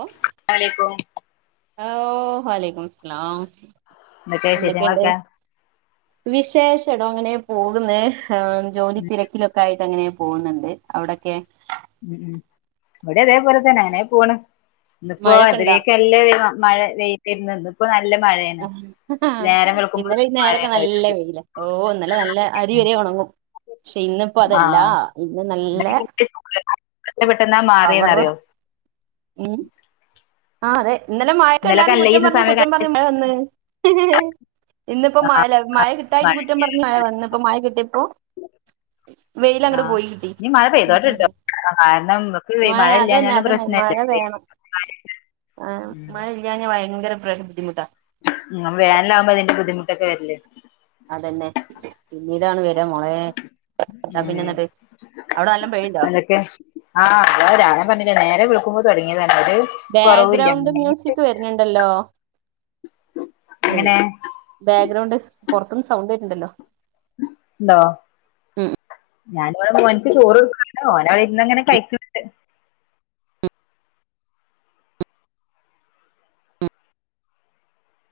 O അസ്സലാമലൈക്കും ഓഹ് വാലൈക്കും ഹലോ എന്തൊക്കെ എന്തൊക്കെയിണ്ട് വിശേഷങ്ങളൊക്കെ വിശേഷം എടോ അങ്ങനെ പോകുന്ന് ജോലി ഉം തിരക്കിലൊക്കെ ആയി ട്ട് അങ്ങനെ പോകുന്നുണ്ട് അവിടൊക്കെ ഉം ഉം ഇവിടെ അതേപോലെ തന്നെ അങ്ങനെ പോണ് ഇന്നിപ്പോ മഴൊക്കെ ഇണ്ടാ അതിലൊക്കെല്ലേ [unintelligible] [inaudible] മഴ [inaudible] ഇപ്പനല്ല ആ ഇന്നലെ ഈ നേരൊക്കെ നല്ല മഴയുണ്ടായിരിക്കും വേയില ഓ ഇന്നലെ നല്ല അരിവരെ ഒ ണങ്ങും പക്ഷെ ഇന്നപ്പോ അതല്ല ആഹ് ഇന്ന് നല്ല ഇന്നലെ ചൂട്. എത്ര പെട്ടെന്നാ പവർ മാറിയെന്നറിയോ ഉം ആ അതെ ഇന്നലെ മഴക്ക് ഇന്നലൊക്കെ എല്ലാരും അല്ല ഈ കുറ്റം പറഞ്ഞ് സമയം കുറ്റം പറഞ്ഞ് മഴ വന്ന് ഇന്നിപ്പോ മഴ ആഹ് ഇല്ല മഴ കിട്ടായിട്ട് കുറ്റം പറഞ്ഞ് മഴ വന്ന് ഇപ്പ മഴ കിട്ടിയപ്പോ വെയില് അങ്ങട് ആഹ് പോയികിട്ടി ഇനി മഴ പെയ്തോട്ടെട്ടോ കാരണം നമുക്ക് ആ മഴ അതന്നെ ഇല്ലാഞ്ഞാലും അതന്നെ മഴ പ്രശ്നല്ലേ വേണം ആ മഴ ഇല്ല്യഞ്ഞ ഭയങ്കര പ്ര ബുദ്ധിമുട്ടാ നിങ്ങ വേനലാകുമ്പോ അതിന്റെ ബുദ്ധിമുട്ടൊക്കെ വരില്ലേ അതന്നെ പിന്നീടാണ് വരാ മോളെ എന്താ പിന്നെ ഉം എന്നിട്ട് അവിടെ നല്ലോം പെയ്യ്ണ്ടോ അതൊക്കെ ആ അതാ രാവിലെ പറഞ്ഞില്ലേ നേരം വേളുക്കുമ്പോ ബാക്ക്ഗ്രൗണ്ട് മ്യൂസിക് വരുന്നുണ്ടല്ലോ റി എങ്ങനെ ബാക്ക്ഗ്രൗണ്ട് പൊറത്തുന്ന് സൗണ്ട് കേക്കുന്നുണ്ടല്ലോ ഉണ്ടോ ഞാനിവിടെ മോന്ക്ക് ചോറ് കൊടുക്കാണ് ഓന് അവിടെ ഇരുന്നങ്ങനെ കഴിക്കണ് ഇണ്ട്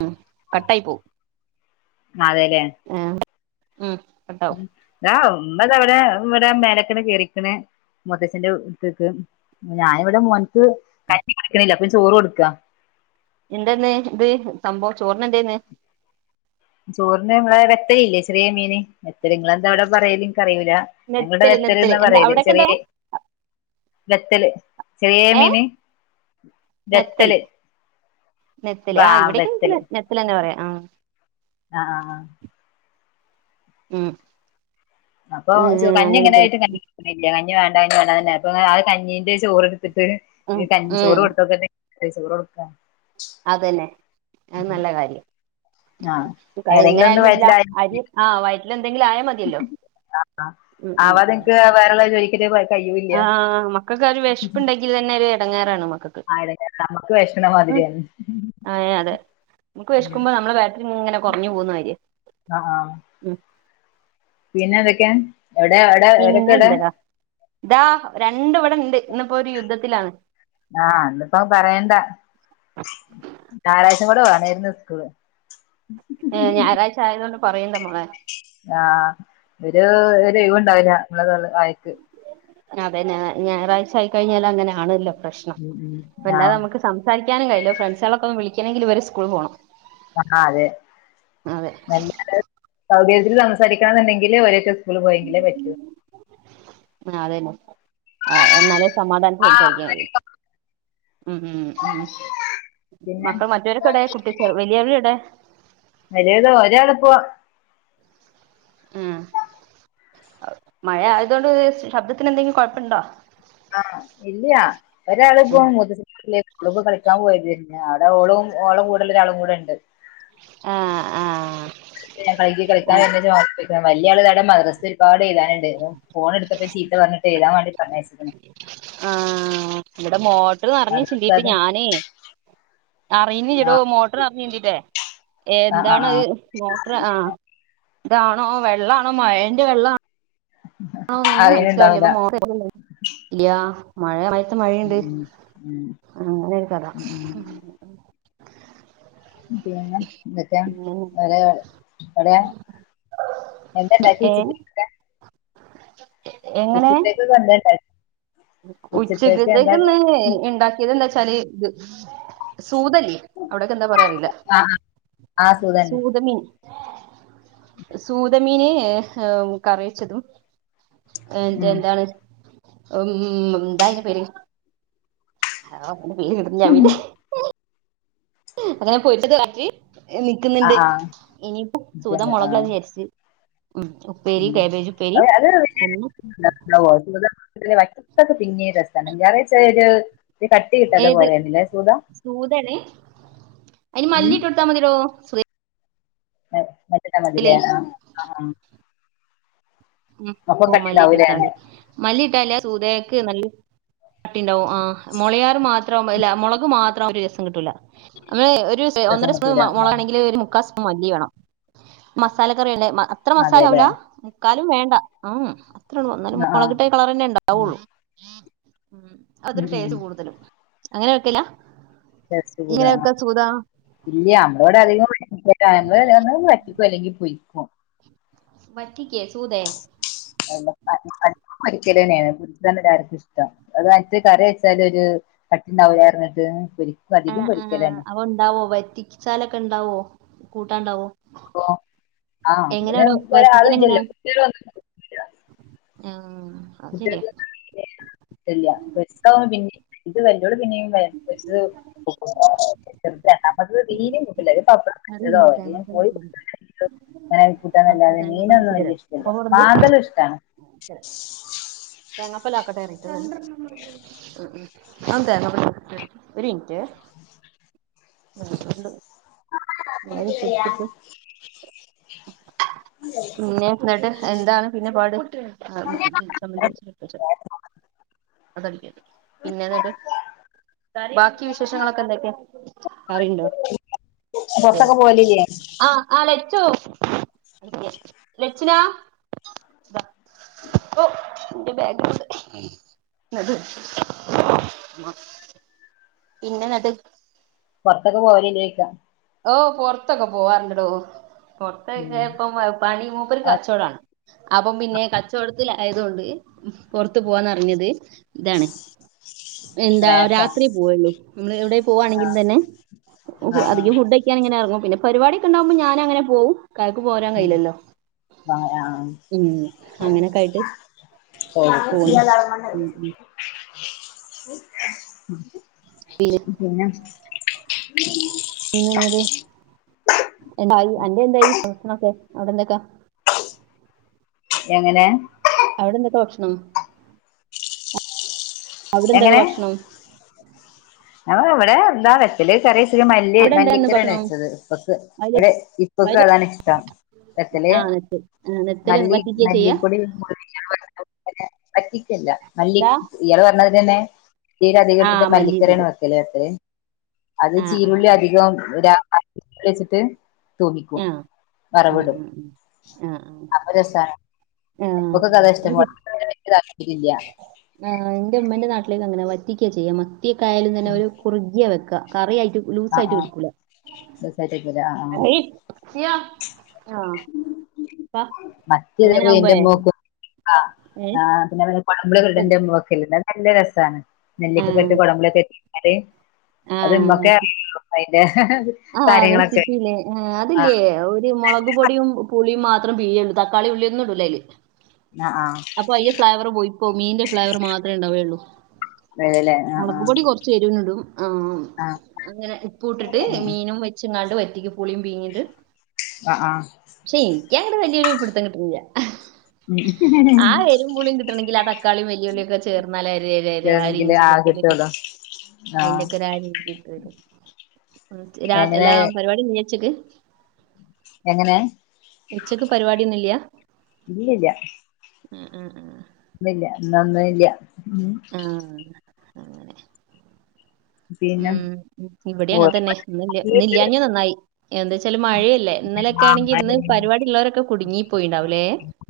ഉം കട്ടായി പൂം അതെലെ ഉം കട്ടാവും ദാ ഉമ്മ ദാ അവിടെ ഇവിടെ മേലക്കന് കേറിക്കണ് മുത്തച്ഛന്റെ ഇടുത്ത്ക്ക് ഞാൻ ഇവിടെ മോൻ ക്ക് കഞ്ഞി കുടിക്കണില്ല [inaudible] ചോറും കോടുക്കാ എന്താ ഇന്ന് ഇത് സംഭവം ചോർന് എന്തേർന്ന് ചോറിന് നമ്മളെ നെത്തല് ഇല്ലേ ചെറിയ മീന് നിങ്ങളെന്താ അവിടെ പറയല് എനിക്ക് അറിയൂല ഞങ്ങള് ഇടെ നെത്തല് നെത്തല് നെത്തല്ന്ന് എന്താ പറയല് അവിടൊക്കെ എന്താ ചെറിയ നെത്തല് ചെറിയേ ഏഹ് മീന് നെത്തൽ നെത്തല് നെത്തല് ആ ഇവിടേക്ക് നെത്തൽ നെത്തല്ന്ന പറയാ ആ ആഹ് ആഹ് ആഹ് ഉം അപ്പോ ഉം കഞ്ഞി അങ്ങനെ തന്നെ എങ്ങനെയായിട്ട് [inaudible] കഞ്ഞി വേണ്ട കഞ്ഞി വേണ്ട തന്നെ അപ്പ ഇങ്ങനെ ആ കഞ്ഞിന്റെ ചോറ് എടുത്തിട്ട് ഉം ക ചോറ് ഉം കൊടുത്ത [inaudible] ചോറ് കൊടുക്കാ അതന്നെ അത് നല്ല കാര്യം ആഹ് ഏതെങ്കിലും എങ്ങനെയാലും വേണ്ടില്ല അരി ആ വ ആ ആ [inaudible] നിങ്ങക്ക് വേറെല്ലോ ചോദി ആ മക്കക്ക് ഒരു വേഷപ്പുണ്ടെങ്കിൽ തന്നെ ഒരു എടങ്ങാറാണ് നുമ്മ ആയി [inaudible] നമുക്ക് വേഷ്ക്കണമാതിരിയന്ന് ആഹ് അതെ നമുക്ക് വേശ്ക്കുമ്പോ നമ്മളെ ബാറ്ററി ഇങ്ങനെ കുറഞ്ഞു പോവുന്നമാര്യ ആഹ് ആഹ് പിന്നെ എന്തൊക്കെയാ പിന്നെ എന്തടാ ദാ രണ്ടും ഇവിടെ ഇണ്ട് ഇന്ന്പ്പോ ഒരു യുദ്ധത്തിലാണ് ആ ഇന്നിപ്പ പറയണ്ട ഞായറാഴ്ച ഇന്ന് കൂടെ വേണരുന്നു സ്കൂള് ഏ ഞായറാഴ്ച ആയതൊണ്ട് പറയണ്ടാ മോളെ ആഹ് ഒരു ഒഴിവ്ണ്ടാവില്ല നമ്മടെ തൊ വായക്ക് അതെ ഞായറാഴ് ആയിക്കഴിഞ്ഞാല് അങ്ങനെ ആണല്ലോ പ്രശ്നം ഉം ഉം അല്ലാതെ ആഹ് നമക്ക് സംസാരിക്ക ക്കാനും കഴില്ല ഫ്രണ്ട്സുകളൊക്കെ ഒന്ന് വിളിക്കണെങ്കില് ഇവര് സ്കൂളി പോണം ആഹ് അതെ അതെ നല്ല സൗകര്യത്തില് സംസാരിക്കണന്നുണ്ടെങ്കില് ഓരോറ്റ സ്കൂള് പോയെങ്കിലേ പറ്റൂ ആ അതന്നെ ആന്നാലേ സമാധാനത്തി സംസാരിക്കാൻ കഴിയൂ ഉം ഉം ഉം പിന്നെ മക്കൾ മറ്റവരൊക്കേ എവിടെ കുട്ടി വലിയവര് എവിടെ വലിയത് ഒരാള് ഇപ്പോ ഉം മഴ ആയതൊണ്ട് ശബ്ദത്തിന് എന്തെങ്കിലും കൊഴപ്പണ്ടോ ആഹ് ഇല്യ ഒരാള് ഇപ്പം മുത്തച്ഛന്റെ വീട്ടിലെക്ക്‌ ഓള്പ്പോ കളിക്കാൻ പോയതാര്ന്നെ അവ്ടെ ഓളും ഓളെ കൂടെല്ല ഒരാളും കൂടെ ഇണ്ട് ആഹ് ആഹ് വൈകി കളിക്കാൻ ആര്ന്ന് ജോപ്പ് വല്യ ആള് താവിടെ മദ്രസ് ഒരുപാട് എഴുതാന്ണ്ടാര്ന്നു ഫോൺ എടുത്തപ്പോ ചീത്ത പറന്നിട്ട് എഴുതാൻ വേണ്ടി പറഞ്ഞയച്ച്ക്ക്‌ണ് ആഹ് ഇവിടെ മോട്ട്റ് നറഞ് മദ്രസ ചിന്തിട്ട് അത് ഞാനേ അറിയുന്നില്ലടോ ആ മോട്ടറ് നരഞ് ചീന്തിട്ട് ആ ആ ആ എന്താണ്ത് മോട്ടർ ആ ഇതാണോ വെള്ളാണോ മഴെന്റെ വെള്ള ആണോ ഒന്നും അറിയണുണ്ടാവില്ല മനസ്സിലാവില്ലപ്പോ ഇല്ല മഴ ഉം മഴയൊണ്ട് ഉം അങ്ങനെ ഒരു കഥ ഉം ഉം ഉം. പിന്നെ എന്തൊക്കെ വെറെ എവിടെയാ എന്താണ്ടാക്കി ഏഹ് ചില്ലി ചിക്കൻ ഉച്ചത്തെക്ക്‌ ഇപ്പ എന്താണ്ടാ ഉച്ചക്കത്തേക്ക് ന്ന് ഉണ്ടാക്കിയത് എന്താച്ചാല് ഇത് സൂതഇല്ലെ അവിടെക്കെ എന്താ പറയാ അറില്ല ആ ആ സുഖന്നെ സൂതമീൻ സൂതമീന് കറിവച്ചതും എന്ത ഉം എന്താണ് ഉം ന്തായിന്റെ പേര് ഹാ അയിന്റെ പേര് കിട്ടുന്നില്ല ആ മീന്റെ അങ്ങനെ പോരിച്ചതും ആക്കി ആ നിക്ക്ന്നിണ്ട് ആ ഇനിയിപ്പം സൂത ക്കണ്ട് ആ മൊളക് ഇടാന്ന് വിചാരിച്ച് ഉം ഉം ഉപ്പേരി കാബേജ് ഉപ്പേരി അ അത് ഒന്ന് [unintelligible] ഉണ്ടാവ്വൊ സൂത [unintelligible] പിന്നേം രസാണ് [unintelligible] ച്ചിരി കട്ടി കിട്ടാത്ത ഏത് പോലെയാണ് സൂധ സൂതയാണ് അയിന് മല്ലിട്ട് കൊടുത്താ മതിലൊ സു മല്ലി ഇട്ടാ മതിലെ ആ ആ ഉ അപ്പം ഓ മല്ലിയിട്ട് കട്ടിണ്ടാവൂലേ കൊടുത്താതി മല്ലിയിട്ടലെ സൂതയക്ക് നല്ല കട്ടിണ്ടാവും ആഹ് മൊളയാർ മാത്രം അല്ല മൊളക് മാത്രം ആവുമ്പം ഒര് രസം കിട്ടൂല നമ്മള് ഒരു രസം ഒന്നര സ്പൂൺ കിട്ടൂല ആ മൊളക് ആണെങ്കില് ഒരു ക്കസ് മല്ലി വേണം മസാല കറി ഒണ്ടേ അത്ര മസാല അതെല്ലേ ആവൂല മുക്കാൽ വേണ്ട ഉം അത്ര ഒണ്ടന്നാലും ആ ആ മോളകിട്ട കളർന്നെ ഉം ഉണ്ടാവൊള്ളു ഉം അതൊരു ഉം ടേസ്റ്റ് കൂടുതലും അങ്ങനെ വെക്കലാ ടെസ്റ്റ് കുടുവാ ആ ഇല്ല നമ്മളോട് അധികം [unintelligible] ഇപ്പ അല്ലെങ്കി പൊരിക്കും വറ്റിക്കേ സൂതെ പോരിക്കല് തന്നെ ആണ് എർക്കും ഇഷ്ടം അത് മറ്റ് കറി വെച്ചല് ഒര് കട്ട്ണ്ടാവില്ലാ പറഞ്ഞിട്ട് ആ അധികം ആ പൊരിക്കലന്നെ അവ ഉണ്ടാവോ വരിച്ചാലൊക്കെ ഉണ്ടാവോ കൂട്ടാണ്ടാവോ ഓ ആഹ് അ എങ്ങനെ അവിടെ അതിനനുസരിച്ച് വറ്റിക്കൽ എങ്ങനെയാ ആളില്ലല്ലോ കുട്ടി വന്നിട്ട് [unintelligible] ആ, അത് കുട്ടികൾ ശരിയാ [unintelligible] വല്യ ഓള് പിന്നെ രണ്ടാമത്ത വീും കുപ്പില്ല പപ്പതോ അവന [unintelligible] അനക്ക [unintelligible] അങ്ങനെ കൂട്ടാന്നല്ലാെ മീനൊന്നും വല്യ തരാം അപ്പൊ ഇഷ്ടല്ല പറഞ്ഞത് മാന്തല് ഇഷ്ടാണ് തേങ്ങാപ്പാല് ആക്കട്ടെറിട്ട് ഉം ഉം ആ തേങ്ങാപ്പാ ഒരു മിനിട്ടെ മുളവിട്ടു ഉപ്പിട്ടു പിന്നെ എന്നിട്ട് എന്താണ് പിന്നെ പാട് ന് അതടിക്ക പിന്നെന്നിട്ട് ബാക്കി വിശേഷങ്ങളൊക്കെ എന്തൊക്കെയ കറിയുണ്ടോ പൊറത്തൊക്കെ പോകലില്ലേ? ആ ലച്ചു ലച്ചിനാ ഓ എന്റെ ബാഗ് ല്ണ്ട് പിന്നന്ന ന്നട്ട് പൊറത്തൊക്കെ പോവലല്ലേയിക്കാ ഓ പൊറത്തൊക്കെ പോവാറുണ്ടടോ ഉം പൊറതൊക്കെപ്പം പനി അപ്പ ഒരു കച്ചവടമാണ് അപ്പം പിന്നെ കച്ചവടത്തിൽ ആയതൊണ്ട് പുറത്തു പോവാന്നറിഞ്ഞത് ഇതാണ് എന്താ പ്രയാസം രാത്രി പോവുള്ളൂ നമ്മള് എവിടെ പോവാണെങ്കിലിൽ ആഹ് തന്നെ ആഹ് അധികം ഫുഡ് ഴിക്കാൻ ഇങ്ങനെ ഇറങ്ങും പിന്നെ പരിപാടിയൊക്കെ ഇണ്ടാകുമ്പോ ഞാന് അങ്ങനെ പോവും ക്കായ്ക്ക് പോരാൻ കഴയില്ലല്ലോ ആഹ് ഉം അങ്ങനൊക്കെ ആയിട്ട് ആ പോണു സതണ്ട ഉം. [unintelligible] അ പിന്നെ പിന്നെ അത് എന്റായി അന്റെ എന്തായി ഭക്ഷണൊക്കെ അവിടെ എന്തൊക്ക എങ്ങനെ അവിടെ എന്തൊക്കെ ഭക്ഷണം അവിടെ എന്തൊക്കെ ഭക്ഷണം അ ഇവിടെ എന്താ വെച്ചല് ചെറിയ സ ഒത്തിരി മല്ലി അവിടെ എന്തായിരുന്നു മല്ലിക്കറീണ് ഭക്ഷണം വെച്ചത് ഉപ്പൊക്ക് വയല് അവിടെ ഇപ്പൊക്ക് വയല് അതാണ് ഇഷ്ടം വെത്തല് ആ നെത്ത് ആ, നെത്തല് മല്ലി വറ്റിക്കുക ചെയ്യാ മല്ലിപ്പൊടി [unintelligible] പറ്റിക്കല്ല മല്ലി ദാ ഇയാള് പറഞ്ഞത് ങ്ങനെ പീര ആ അധികട്ടിട്ട് മല്ലി പീരയാണ് ഇതില് വെക്കലത്രേ അത് ആ ആ ആ ചീരുള്ളി അധികം [unintelligible] വെച്ചിട്ട് തൂമ്പിക്കും ആ ഉം, വറവിടും ഉം, ഉം. ആ ആ അപ്പ രസാ ആ, നമുക്ക് കഥ അത് ഇഷ്ടം ശരി. പോലാ പിന്നെ എനിക്ക് താല്പര്യല്ല ആ എന്റെ ഉമ്മേന്റെ നാട്ടിലേക്ക് അങ്ങനെ വറ്റിക്കാ ചെയ്യാ മത്തിയൊക്കായാലും തന്നെ അവരു കുറുകിയാ വെക്കുക ലൂസ് ആയിട്ട് എടുക്കൂല രസായിട്ടായിരിക്കുല്ലേ ആ ആ സിയ, ആ പ്പ മറ്റേ അങ്ങനെ [unintelligible] എന്റെ ആവുമ്പോഴേ മോക്ക് ഏ ആ പിന്നെ കോടംപുളി ഒക്കെ ഇട്ട വെക്കൽ നല്ല രസമാണ് നെല്ലിക്ക ക്കെ ഇട്ട് കുടമ്പളൊക്കെ ഇട്ടുകഴിഞ്ഞാല് ആഹ് അത് ആഹ് കാര്യങ്ങളൊക്കെ റെസിപ്പില്ലേ ആഹ് അതില്ലേ ആഹ് ഒരു മുളക് പൊടിയും പുളിയും മാ മാത്രം പിഴിയണ്‌ തക്കാളീം ഉള്ളിയൊന്നും ഇടൂല്ലതില് ആഹ് ആഹ് അപ്പൊ അയ്യ ഫ്ലേവർ പോയിപ്പോ മീന്റെ ഫ്ലേവർ മാത്രമേ ഇണ്ടാവേയുള്ളൂ അതെല്ലേ ആഹ് ആഹ് മുളക്പൊടി കൊറച്ച് എരുവിന് ഇടും ആഹ് ആഹ് അങ്ങനെ ഉപ്പു ഇട്ടിട്ട് മീനും വെച്ച് ഇങ്ങാണ്ട് പറ്റിക്കും പുളിയും പീഴിഞ്ഞിട്ട് ആഹ് ആഹ് ക്ഷെ എനിക്കങ്ങട്ട് വലിയൊരു പിടുത്തം കിട്ടണില്ലാ ഉം ആ എരുുംപ പുളിയും കിട്ടണെങ്കിൽ ആ തക്കളും വലിയളിയ ഒക്കെ ചേർന്നാൽ അ ആ ഇതാണെങ്കില് ഇഞ്ചി ആഹ് പളത്ത കിട്ടുള്ളൂ ആഹ് അയിന്റെയക്കെ ഒ ഒരുരച കട്ടര രാ എങ്ങനെ എല്ലാ പരിപാടി നച്ചിക്ക് എങ്ങനെയ ഉച്ചക്ക് പരിപാടിയൊന്നില്ലയാ ഇല്ലില്ല ഉ ഉം ഉ ഇന്നല്ലന്നല്ല ആഹ് അങ്ങനെ പിന്നെ ഉം ഇവിടെ അങ്ങനെ തന്നെ ന്ന് ഓല് ല്ലാഞ്ഞെ നന്നായി എന്താച്ചാല് മഴ ല്ലെ. ഇന്നലൊക്കെ ആ ആണെങ്കി മഴ ഇന്ന് പെയ്യും. പരിവാടി ഉള്ളോരൊക്കെ കുടുങ്ങി പോയിണ്ടാവൂല്ലേ.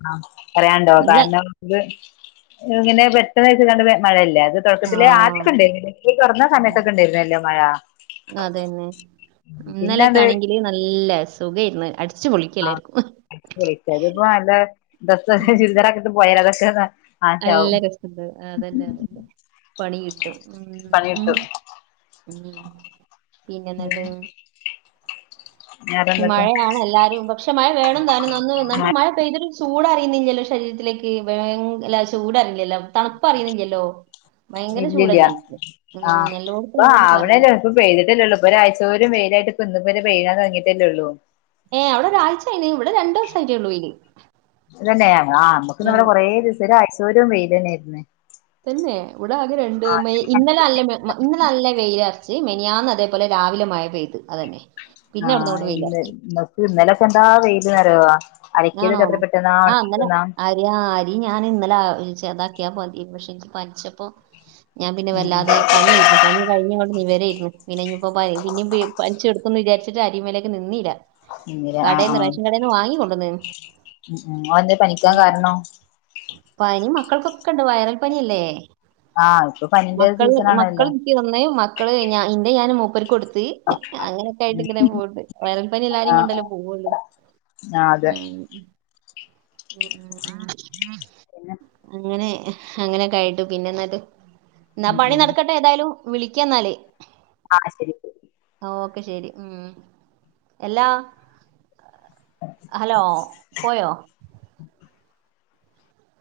ആഹ് പറയാണ്ടോ കാരണം ഇത് ഇങ്ങനെ പെട്ടെന്ന് വെച്ച് കാണ്ട് മഴയല്ലേ. ത് തൊട്ക്കത്തിലേ ആഹ് ആദ്യാക്കെ ഇണ്ടായിനില്ലേ സ്കൂള് തൊർന്ന സമയത്തൊക്കെ ഇണ്ടായിര്ന്നല്ലോ മഴ. പിന്നെ ഇന്നലൊക്കെ അത് ആണെങ്കില് നല്ല സുഖായ്ര്ന്ന് അട് ആഹ്. കുടിര്ക്കൽന് പ്പൊ നല്ല ഡെസും ഉം ചുരിദാറൊക്കെട്ട് പോയാലൊക്കെ ന നല്ല രസണ്ടാവും. ആ അതന്നെ അതെന്ന പണി കിട്ടും. ഉം പണി ഉം കിട്ടും. ഉം പിന്നെന്ന്ട്ട് ഈ വേറെന്തൊക്കെ മഴയാണ് എല്ലാരും പക്ഷെ മഴ വേണം താനും ന്ന ന്ന്ട്ടും മഴ പെയ്ത ചൂടറിയുന്നില്ലല്ലോ ശരീരത്തിലേക്ക് വയ് അല്ല ചൂട അറിയില്ലല്ലോ തണുപ്പറിയുന്നില്ലല്ലോ ഇല്ലില്ല ആഹ് എല്ലായിടത്തും പ്പൊ ഇങ്ങനെ തന്നെ പറഞ്ഞു ആവ്ണല്ലോ ഇപ്പൊ പെയ്തിട്ടല്ലേള്ളൂ. ഇപ്പൊ ഒരാഴ്ച പോരും വെയിലായിട്ട് ഇന്ന്പ്പൊരു പെയ്യാൻ തൊട്ങ്ങീ ട്ടല്ലേള്ളൂ. ഏ അവ്ടെ ഒരാഴ്ച്ചായിണ്. ഇവിടെ രണ്ടൂസം ആയ്ട്ടേള്ളൂ വെയില്. തന്നെ ആ മ്മക്ക് ന്നാ ഉം, കൊറേ ദിവസം ഒരു ആയ്ച്ചോരും വെയിലെന്നെയായ്ര്ന്ന്. തന്നെ ഇവ്ടെ ആകെ രണ്ട് മെയ് ഇന്നലെ നല്ല ഇന്നലെ നല്ല വെയില ച്ച് മെനിയാന്ന് അതേപോലെ രാവിലെ മഴ പെയ്ത് അതന്നെ. പിന്നെ അവിടെ ആഹ് നിന്ന് ഇന്ന് വെയിലറച്ച് നക്ക് ഇന്നലൊക്കെ എന്താ വെയില് ന്നറിയോ. ആണോ ആഹ അന്നനെ ആ [unintelligible] ര് ഞാൻ ഇന്നലെ ചേതാക്കിയാ മതി പക്ഷെ എനിച്ച് പനിച്ചപ്പോ ഞാൻ പിന്നെ ഉം ഉം വല്ലാതെ പനിയായിരുന്നു കഴിഞ്ഞ കൊണ്ട് നീ വരയിരുന്നു പിന്നെ ഇയിപ്പോ പിന്നീ പനിച്ച എടുക്കന്ന് വിചാരിച്ചു വീട്ടില് അരീം വേലയൊക്ക നിന്നില്ല ഇന്നലെ ആഹ് കടെന്ന് ആഹ് റേഷൻ കടെന്ന് നിന്ന് വാങ്ങിക്കൊണ്ടുവന്ന- അതെന്തേ പനിക്കാൻ കാരണം പനി മക്കൾക്കൊക്കെ ഉണ്ട് വൈറൽ പനിയല്ലേ ആഹ് ഇപ്പൊ പനിന്റെ മക്കൾ സീസൺ മക്കൾ ആണല്ലോ എനക്ക് തന്ന- മക്കള് ഇന്റെ ഞാൻ മൂപ്പർക്ക് കൊടുത്ത - അങ്ങനെയൊക്കെ ആയിട്ട് ഉം ഇങ്ങനെ പോയിട്ട് വയറൽപ്പനി എല്ലാരേും ആഹ് കൊണ്ടല്ലോ ആഹ് പോവുള്ളൂ ഉം. [unintelligible] [inaudible] പിന്നെ അങ്ങനെ അങ്ങനെയൊക്കെയായിട്ട് പിന്നെ എന്നിട്ട് എന്നാ ഉം പണി നടക്കട്ടെ ഏതായാലും വിളിക്കാ എന്നാാലേ ആ ശരി ക്കെ ശെരി ഉം എല്ലാ- ഹലോ പോയോ